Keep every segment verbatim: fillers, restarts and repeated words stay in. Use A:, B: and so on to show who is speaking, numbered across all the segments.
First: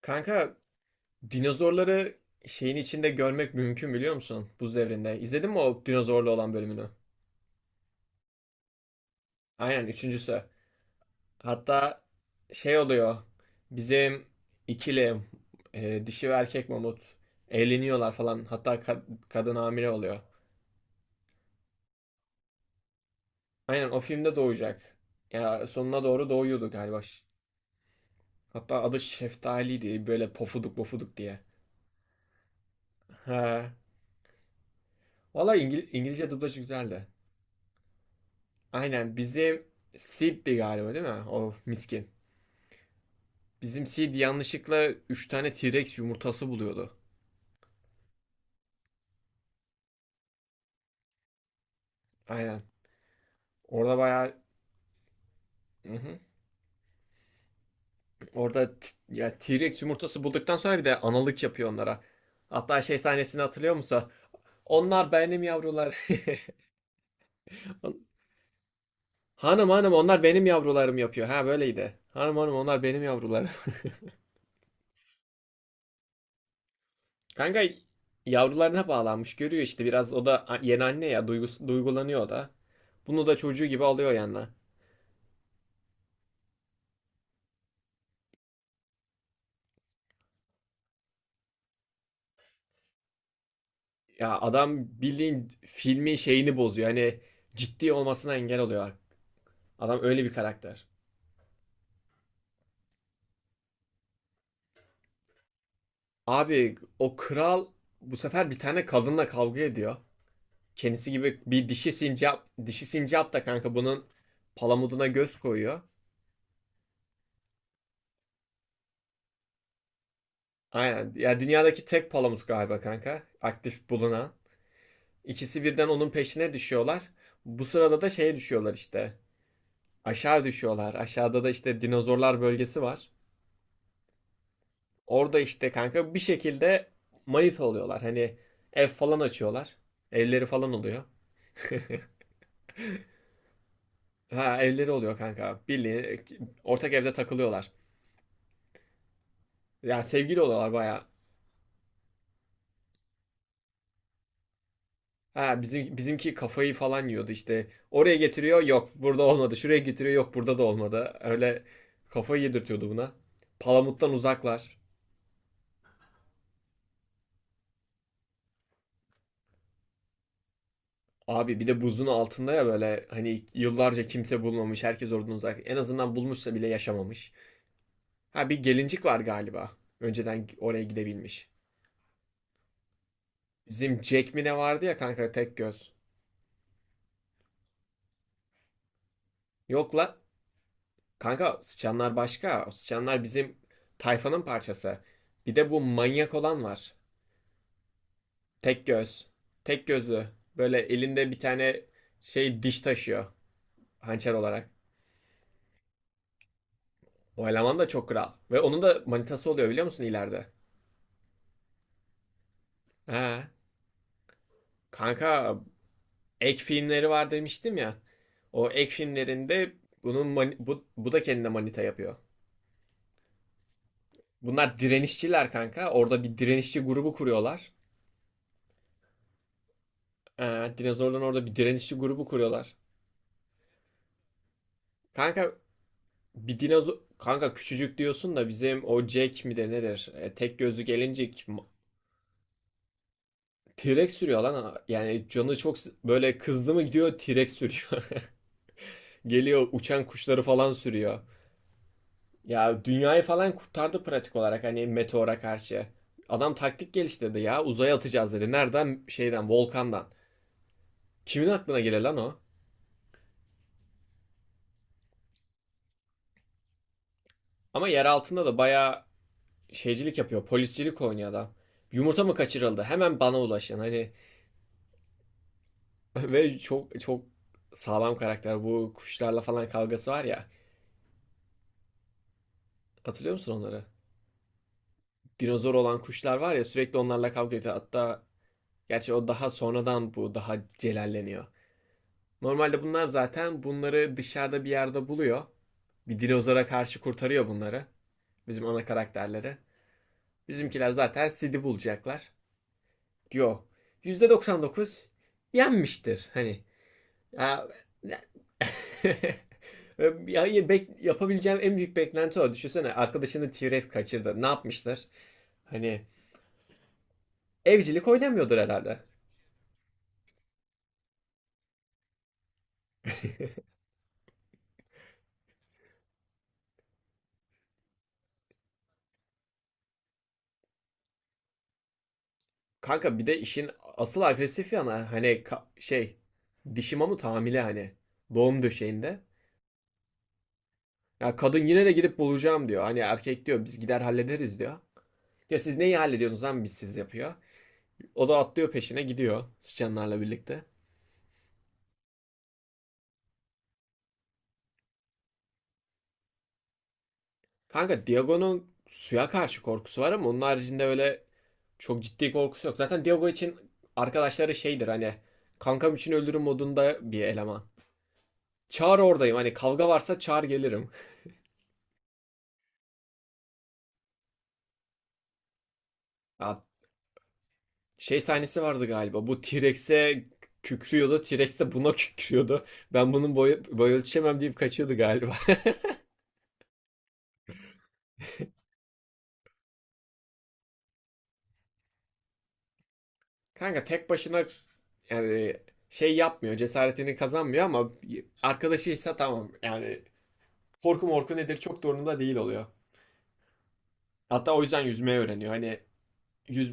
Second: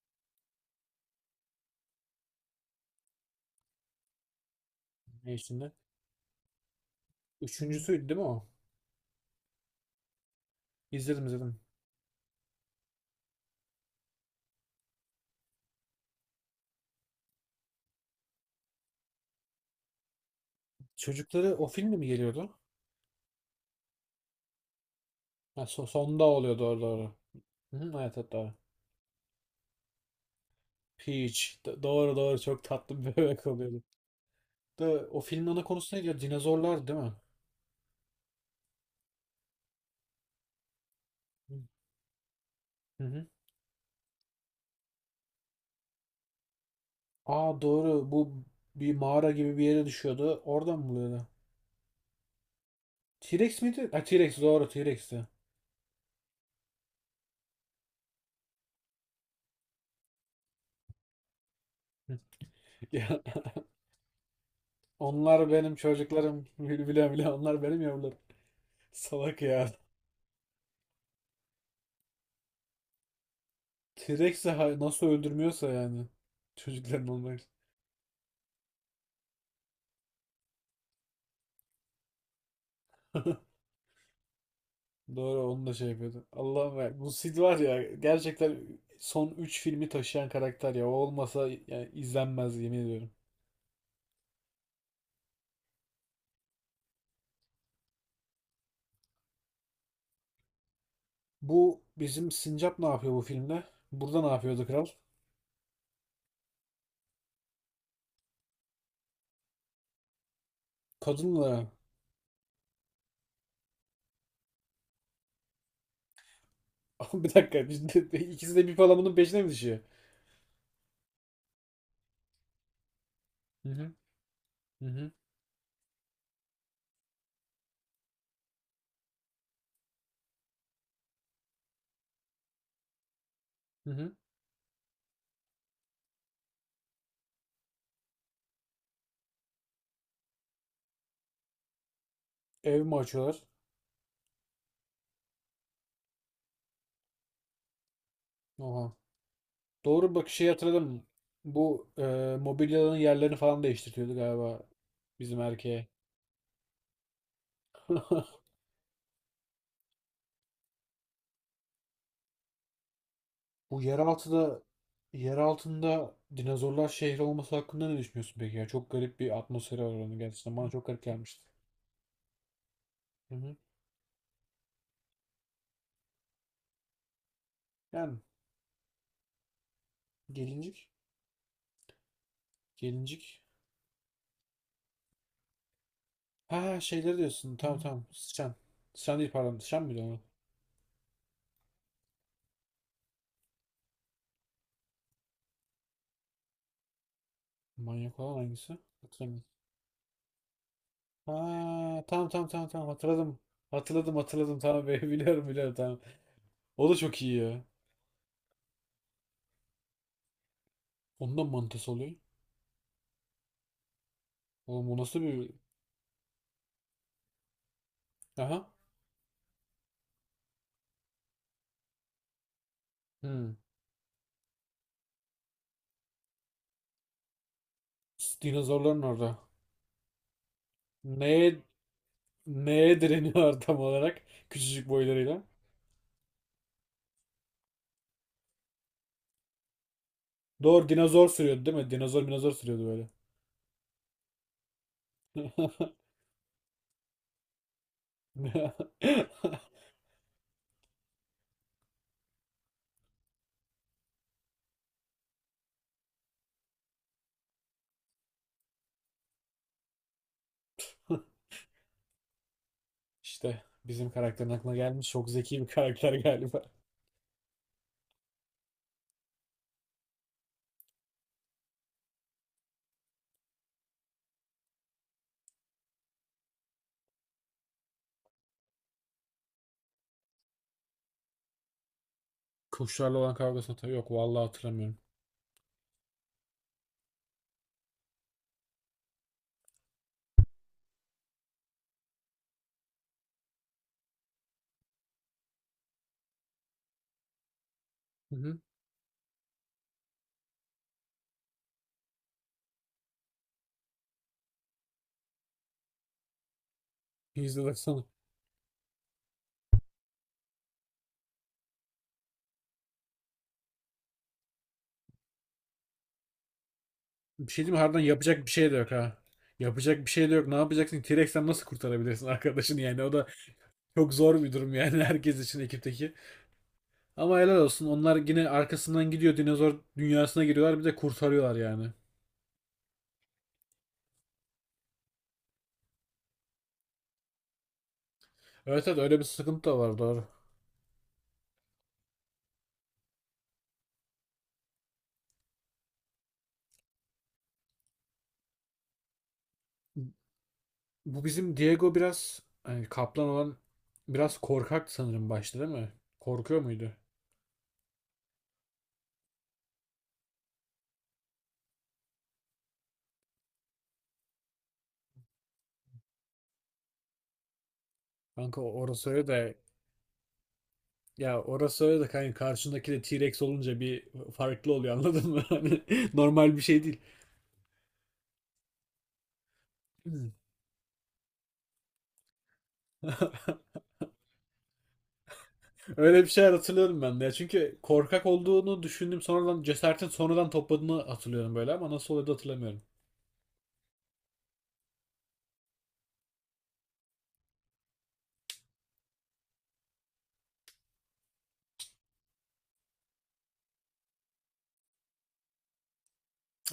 A: Kanka dinozorları şeyin içinde görmek mümkün biliyor musun? Buz devrinde.
B: Ne
A: İzledin mi
B: içinde?
A: o dinozorlu olan bölümünü?
B: Üçüncüsüydü değil mi o?
A: Aynen üçüncüsü.
B: İzledim, izledim.
A: Hatta şey oluyor. Bizim ikili e, dişi ve erkek mamut evleniyorlar falan. Hatta ka- kadın hamile oluyor.
B: Çocukları o filmde mi geliyordu?
A: Aynen o filmde doğacak.
B: Ha,
A: Ya
B: so-
A: sonuna
B: sonda
A: doğru
B: oluyor,
A: doğuyordu
B: doğru
A: galiba.
B: doğru. Hı hı, evet evet, doğru.
A: Hatta adı Şeftali'ydi. Böyle pofuduk pofuduk diye.
B: Peach. Do- doğru doğru, çok tatlı bir bebek
A: He.
B: oluyordu. Da, o filmin
A: Valla
B: ana
A: İngil-
B: konusu neydi ya?
A: İngilizce dublajı
B: Dinozorlar değil
A: güzeldi.
B: mi?
A: Aynen bizim Sid'di galiba değil mi? O miskin.
B: Hı hı.
A: Bizim Sid yanlışlıkla üç tane T-Rex yumurtası buluyordu.
B: Aa doğru, bu bir mağara gibi bir yere düşüyordu. Oradan mı buluyordu?
A: Aynen.
B: T-Rex miydi?
A: Orada
B: Ha,
A: bayağı.
B: T-Rex, doğru, T-Rex'ti.
A: Hı hı. Orada t- ya T-Rex yumurtası bulduktan sonra bir de analık yapıyor onlara. Hatta şey
B: Ya,
A: sahnesini hatırlıyor musun? Onlar benim
B: onlar benim
A: yavrular.
B: çocuklarım. Bile bile onlar benim yavrularım. Salak ya.
A: Hanım hanım onlar benim yavrularım yapıyor. Ha böyleydi. Hanım hanım onlar benim yavrularım.
B: T-Rex'i hay- nasıl öldürmüyorsa yani. Çocukların olmak.
A: Kanka yavrularına bağlanmış görüyor işte biraz o da a- yeni anne ya duygus duygulanıyor o da. Bunu da çocuğu gibi alıyor yanına.
B: Doğru, onu da şey yapıyordu. Allah'ım ya. Bu Sid var ya, gerçekten son üç filmi taşıyan karakter ya. O olmasa yani izlenmez, yemin ediyorum.
A: Ya adam bildiğin filmin şeyini bozuyor. Hani ciddi olmasına engel oluyor. Adam öyle bir karakter.
B: Bu bizim Sincap ne yapıyor bu filmde? Burada ne yapıyordu kral?
A: Abi o kral bu sefer bir tane kadınla kavga ediyor. Kendisi gibi bir
B: Kadınla.
A: dişi sincap, dişi sincap da kanka bunun palamuduna göz koyuyor.
B: Bir dakika, şimdi İkisi de bir palamının peşine mi düşüyor?
A: Aynen. Ya dünyadaki tek palamut galiba kanka.
B: Hı
A: Aktif
B: hı.
A: bulunan.
B: Hı hı.
A: İkisi birden onun peşine düşüyorlar. Bu sırada da şeye düşüyorlar işte. Aşağı düşüyorlar. Aşağıda da işte dinozorlar bölgesi var.
B: Hı hı.
A: Orada işte kanka bir şekilde manita oluyorlar. Hani ev falan açıyorlar. Evleri falan oluyor.
B: Ev mi açıyorlar?
A: Ha evleri oluyor kanka. Bildiğin ortak evde takılıyorlar.
B: Oha.
A: Ya
B: Doğru, bak
A: sevgili
B: şey
A: oluyorlar
B: hatırladım.
A: baya.
B: Bu e, mobilyaların yerlerini falan değiştiriyordu galiba bizim
A: Ha
B: erkeğe.
A: bizim bizimki kafayı falan yiyordu işte. Oraya getiriyor yok burada olmadı. Şuraya getiriyor yok burada da olmadı. Öyle kafayı yedirtiyordu buna.
B: Bu
A: Palamuttan
B: yeraltıda
A: uzaklar.
B: yer altında dinozorlar şehri olması hakkında ne düşünüyorsun peki ya? Çok garip bir atmosferi var onun gerçekten. Bana çok garip gelmişti.
A: Abi bir de buzun altında ya böyle
B: Hı
A: hani
B: hı.
A: yıllarca kimse bulmamış. Herkes oradan uzak. En azından bulmuşsa bile yaşamamış.
B: Yani
A: Ha bir gelincik var galiba. Önceden oraya
B: gelincik,
A: gidebilmiş.
B: gelincik.
A: Bizim Jack mi ne vardı ya kanka tek göz.
B: Ha, şeyleri diyorsun. Tamam tamam. Sıçan. Sıçan değil, pardon. Sıçan
A: Yok
B: mıydı
A: la.
B: o?
A: Kanka sıçanlar başka. O sıçanlar bizim tayfanın parçası. Bir de bu manyak olan var.
B: Manyak olan hangisi?
A: Tek göz.
B: Hatırlamıyorum.
A: Tek gözlü. Böyle elinde
B: Ha,
A: bir tane
B: tamam tamam
A: şey
B: tamam
A: diş
B: tamam,
A: taşıyor.
B: hatırladım. Hatırladım
A: Hançer
B: hatırladım,
A: olarak.
B: tamam be. Biliyorum biliyorum, tamam. O da çok iyi
A: O
B: ya.
A: eleman da çok kral. Ve onun da manitası oluyor biliyor musun ileride?
B: Ondan mantısı oluyor.
A: Ha.
B: Oğlum o nasıl bir...
A: Kanka ek filmleri var demiştim ya. O
B: Aha.
A: ek filmlerinde bunun mani- bu, bu da kendine manita yapıyor.
B: Hmm.
A: Bunlar direnişçiler kanka. Orada bir direnişçi grubu kuruyorlar.
B: S- Dinozorların orada.
A: Ee, dinozorların orada bir
B: Neye
A: direnişçi grubu kuruyorlar.
B: Neye direniyor tam olarak? Küçücük boylarıyla.
A: Kanka bir dinozor... Kanka küçücük diyorsun da bizim o Jack midir nedir? Ee, tek gözlü
B: Doğru, dinozor
A: gelincik.
B: sürüyordu
A: ma-
B: değil mi? Dinozor minozor sürüyordu böyle.
A: T-Rex sürüyor lan. Yani canı çok s- böyle kızdı mı gidiyor T-Rex sürüyor. Geliyor uçan kuşları falan sürüyor. Ya dünyayı falan kurtardı pratik olarak hani meteora karşı. Adam taktik geliştirdi ya uzaya atacağız dedi. Nereden? Şeyden volkandan. Kimin aklına gelir lan o?
B: İşte bizim karakterin aklına gelmiş. Çok zeki bir karakter galiba.
A: Ama yer altında da bayağı şeycilik yapıyor. Poliscilik oynuyor adam. Yumurta mı kaçırıldı? Hemen bana ulaşın. Hani ve çok çok sağlam karakter. Bu kuşlarla falan kavgası var ya.
B: Kuşlarla
A: Hatırlıyor
B: olan
A: musun
B: kavgası
A: onları?
B: hatırlıyor. Yok vallahi, hatırlamıyorum.
A: Dinozor olan kuşlar var ya sürekli onlarla kavga ediyor. Hatta gerçi o daha sonradan bu daha celalleniyor. Normalde bunlar zaten bunları dışarıda bir yerde buluyor. Bir dinozora karşı kurtarıyor bunları.
B: Hı hı.
A: Bizim ana karakterleri. Bizimkiler zaten Sid'i bulacaklar. Yo. Dokuz yenmiştir. Hani
B: İzle
A: ya,
B: baksana.
A: ya yapabileceğim en büyük beklenti o. Düşünsene arkadaşını T-Rex kaçırdı. Ne yapmışlar? Hani
B: Bir şey diyeyim mi? Harbiden
A: evcilik
B: yapacak bir
A: oynamıyordur
B: şey de yok
A: herhalde.
B: ha. Yapacak bir şey de yok. Ne yapacaksın? T-Rex'ten nasıl kurtarabilirsin arkadaşını yani? O da çok zor bir durum yani, herkes için ekipteki. Ama helal olsun. Onlar yine arkasından gidiyor. Dinozor dünyasına giriyorlar. Bir de kurtarıyorlar yani.
A: Kanka bir de işin asıl agresif yana hani şey dişi mamut hamile hani doğum
B: Evet evet, öyle
A: döşeğinde.
B: bir sıkıntı da var, doğru.
A: Ya kadın yine de gidip bulacağım diyor. Hani erkek diyor biz gider hallederiz diyor. Ya siz neyi hallediyorsunuz lan biz siz yapıyor. O da atlıyor peşine gidiyor sıçanlarla birlikte.
B: Bu bizim Diego biraz hani kaplan olan, biraz korkak sanırım başta değil mi? Korkuyor muydu?
A: Kanka Diago'nun suya karşı korkusu var ama onun haricinde öyle çok ciddi korkusu yok. Zaten Diago için arkadaşları şeydir hani kankam için öldürüm modunda bir eleman.
B: Kanka,
A: Çağır
B: orası öyle
A: oradayım hani
B: de
A: kavga varsa çağır gelirim.
B: ya, orası öyle de kanka, karşındaki de T-Rex olunca bir farklı oluyor, anladın mı? Hani normal bir
A: Ya,
B: şey değil.
A: şey sahnesi vardı galiba bu T-Rex'e kükrüyordu T-Rex de buna kükrüyordu. Ben bunun boyu, boy ölçemem deyip kaçıyordu galiba.
B: Öyle bir şeyler hatırlıyorum ben de ya. Çünkü korkak olduğunu düşündüm, sonradan cesaretin sonradan topladığını hatırlıyorum böyle, ama nasıl oluyordu hatırlamıyorum.
A: Kanka tek başına yani şey yapmıyor cesaretini kazanmıyor ama arkadaşıysa tamam yani korku morku nedir çok da umurunda değil oluyor. Hatta o yüzden yüzmeyi öğreniyor. Hani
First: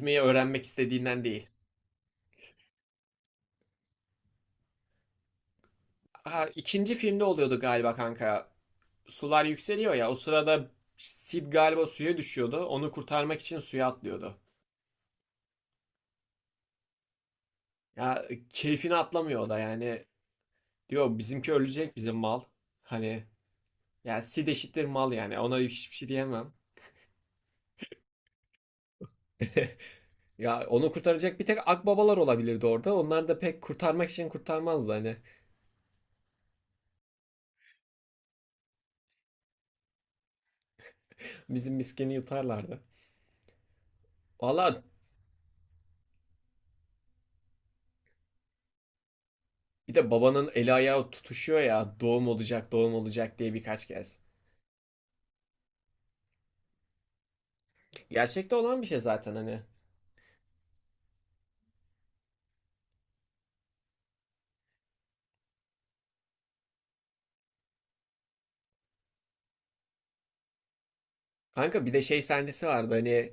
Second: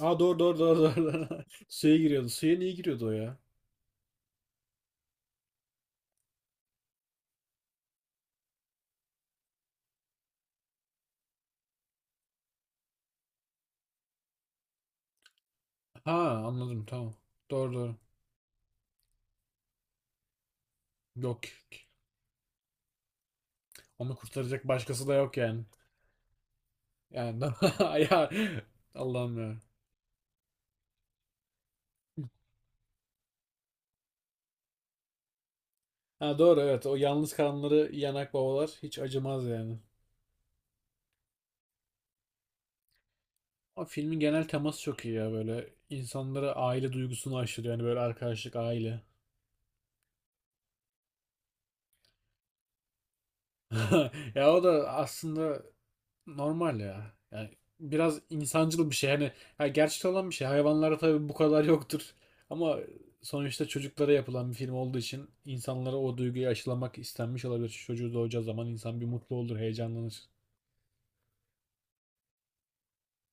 B: Aa doğru doğru
A: öğrenmek
B: doğru
A: istediğinden
B: doğru.
A: değil.
B: Suya giriyordu. Suya niye giriyordu o ya?
A: Ha, ikinci filmde oluyordu galiba kanka. Sular yükseliyor ya. O sırada Sid galiba suya düşüyordu. Onu kurtarmak için suya atlıyordu.
B: Ha, anladım, tamam. Doğru doğru.
A: Ya keyfini atlamıyor o da yani. Diyor
B: Yok.
A: bizimki ölecek bizim mal. Hani
B: Onu
A: ya Sid
B: kurtaracak
A: eşittir
B: başkası
A: mal
B: da yok
A: yani. Ona
B: yani.
A: hiçbir şey diyemem.
B: Yani ya, Allah'ım ya.
A: Ya onu kurtaracak bir tek akbabalar olabilirdi orada. Onlar da pek kurtarmak için kurtarmazdı hani.
B: Ha doğru, evet. O yalnız kalanları yanak babalar hiç acımaz yani.
A: Bizim miskini yutarlardı.
B: O filmin genel teması
A: Valla
B: çok iyi ya böyle. İnsanlara aile duygusunu aşılıyor. Yani böyle arkadaşlık, aile.
A: bir de babanın eli ayağı tutuşuyor ya doğum olacak doğum olacak diye birkaç kez.
B: Ya, o da aslında normal ya. Yani biraz
A: Gerçekte olan bir
B: insancıl bir
A: şey
B: şey. Hani
A: zaten hani.
B: ya, gerçekten olan bir şey. Hayvanlara tabii bu kadar yoktur. Ama sonuçta çocuklara yapılan bir film olduğu için insanlara o duyguyu aşılamak istenmiş olabilir. Çocuğu doğacağı zaman insan bir mutlu olur, heyecanlanır.
A: Kanka bir de şey sahnesi vardı hani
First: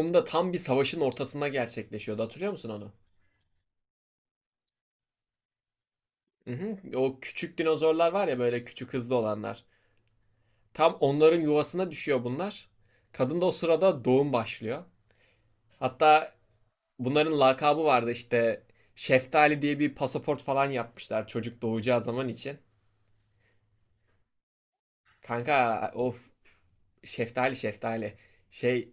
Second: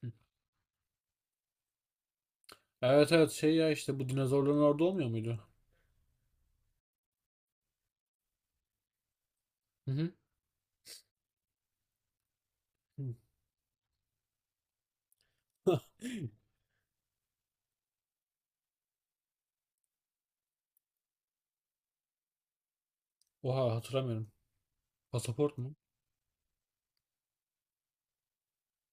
B: Hı.
A: tam bir savaşın ortasında gerçekleşiyordu hatırlıyor musun onu?
B: Evet evet, şey ya, işte bu dinozorların orada olmuyor muydu?
A: Hı hı. O küçük dinozorlar var ya böyle küçük hızlı olanlar.
B: Hı hı.
A: Tam onların yuvasına düşüyor bunlar.
B: Hı.
A: Kadın da o sırada doğum başlıyor. Hatta bunların lakabı vardı işte Şeftali diye bir pasaport falan yapmışlar çocuk doğacağı zaman için.
B: Oha, hatırlamıyorum. Pasaport mu?
A: Kanka of, Şeftali şeftali. Şey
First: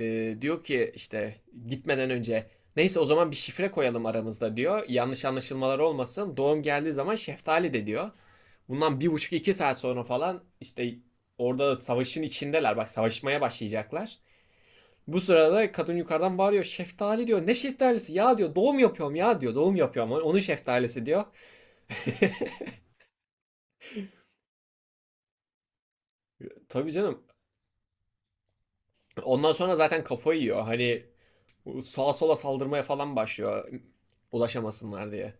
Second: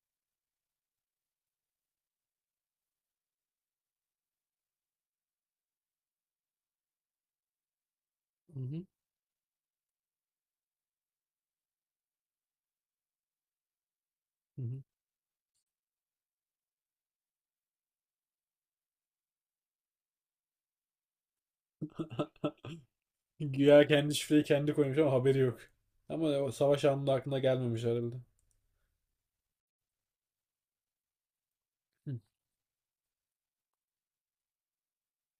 A: e, diyor ki işte gitmeden önce neyse o zaman bir şifre koyalım aramızda diyor. Yanlış anlaşılmalar olmasın. Doğum geldiği zaman şeftali de diyor.
B: Hı hı.
A: Bundan bir buçuk iki saat sonra falan işte orada savaşın içindeler. Bak savaşmaya başlayacaklar.
B: Hı hı.
A: Bu sırada kadın yukarıdan bağırıyor. Şeftali diyor. Ne şeftalisi? Ya diyor doğum yapıyorum ya diyor. Doğum yapıyorum. Onun şeftalisi diyor.
B: Güya kendi şifreyi kendi koymuş ama haberi yok. Ama o savaş
A: Tabii
B: anında
A: canım.
B: aklına gelmemiş herhalde.
A: Ondan sonra zaten kafayı yiyor. Hani sağa
B: Hı,
A: sola saldırmaya falan başlıyor ulaşamasınlar diye.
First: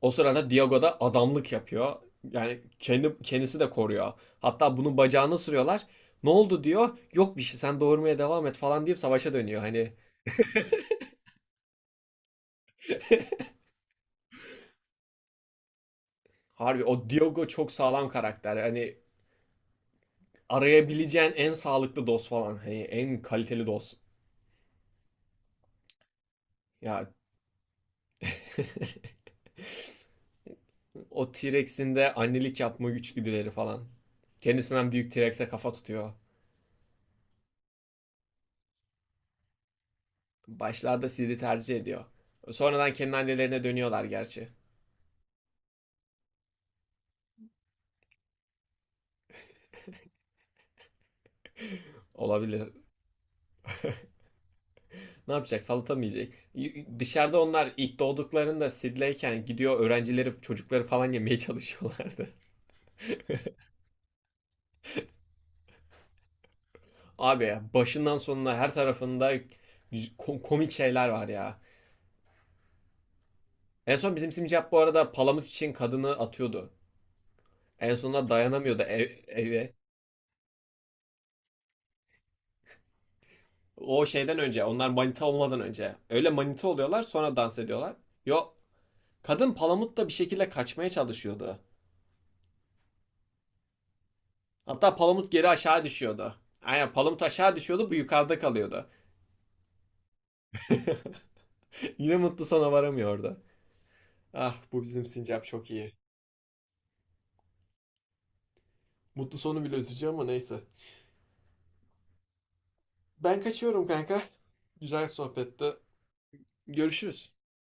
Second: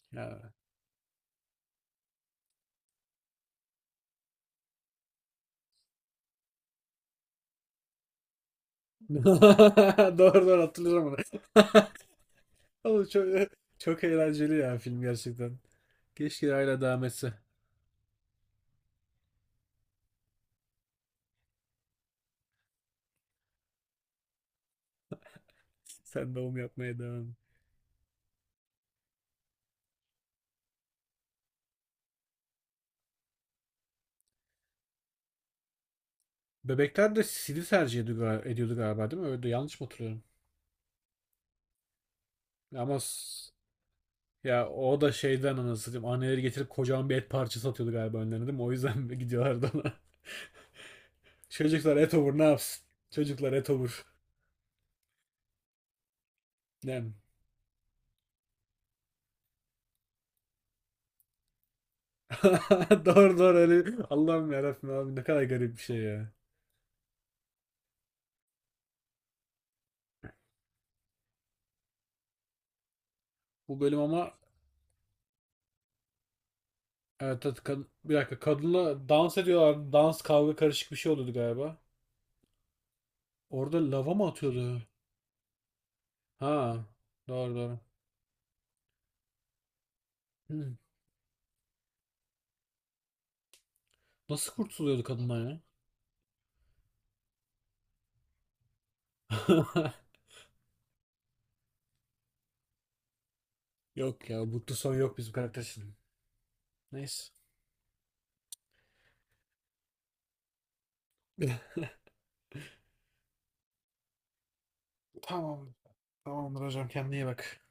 A: O sırada
B: ya.
A: Diego da adamlık yapıyor. Yani kendi kendisi de koruyor. Hatta bunun bacağını sürüyorlar. Ne oldu diyor. Yok bir şey sen doğurmaya devam et falan deyip savaşa dönüyor. Hani
B: Doğru doğru, hatırlıyorum onu. Oğlum çok, çok eğlenceli ya film, gerçekten. Keşke hala
A: harbi
B: devam
A: o
B: etse.
A: Diego çok sağlam karakter. Hani arayabileceğin en sağlıklı dost falan. Hani en kaliteli dost.
B: Sen doğum yapmaya
A: Ya
B: devam.
A: o T-Rex'in de annelik yapma güçgüdüleri falan. Kendisinden büyük T-Rex'e kafa tutuyor.
B: Bebekler de C D tercih ediyordu, gal- ediyordu galiba değil mi? Öyle yanlış mı hatırlıyorum?
A: Başlarda Sid'i tercih ediyor. Sonradan
B: Ama
A: kendi
B: s-
A: annelerine dönüyorlar gerçi.
B: ya, o da şeyden, anasını satayım. Anneleri getirip kocaman bir et parçası atıyordu galiba önlerine değil mi? O yüzden gidiyorlardı ona. Çocuklar et olur, ne
A: Olabilir.
B: yapsın? Çocuklar et olur.
A: Ne yapacak? Salata.
B: Nem.
A: Dışarıda onlar ilk doğduklarında sidleyken gidiyor öğrencileri, çocukları falan yemeye çalışıyorlardı.
B: Doğru doğru öyle. Allah'ım yarabbim, abi ne kadar garip bir şey ya.
A: Abi ya başından sonuna her tarafında komik şeyler var ya.
B: Bu
A: En
B: bölüm
A: son bizim
B: ama
A: Simcap bu arada palamut için kadını atıyordu.
B: evet, evet kad-
A: En
B: bir
A: sonunda
B: dakika,
A: dayanamıyordu
B: kadınla
A: ev-
B: dans
A: eve.
B: ediyorlar. Dans kavga karışık bir şey oluyordu galiba. Orada
A: O
B: lava mı
A: şeyden önce,
B: atıyordu?
A: onlar manita olmadan önce. Öyle
B: Ha
A: manita oluyorlar sonra
B: doğru
A: dans
B: doğru.
A: ediyorlar. Yo, kadın palamutla bir şekilde
B: Hmm.
A: kaçmaya çalışıyordu.
B: Nasıl
A: Hatta
B: kurtuluyordu
A: Palamut
B: kadından
A: geri
B: ya?
A: aşağı düşüyordu. Aynen Palamut aşağı düşüyordu bu yukarıda kalıyordu. Yine mutlu sona varamıyordu.
B: Yok ya,
A: Ah
B: mutlu
A: bu
B: son
A: bizim
B: yok bizim
A: sincap
B: karakter
A: çok iyi.
B: için. Neyse.
A: Mutlu sonu bile üzücü ama neyse. Ben kaçıyorum kanka. Güzel
B: Tamam.
A: sohbette.
B: Tamamdır hocam, kendine iyi
A: Görüşürüz.
B: bak.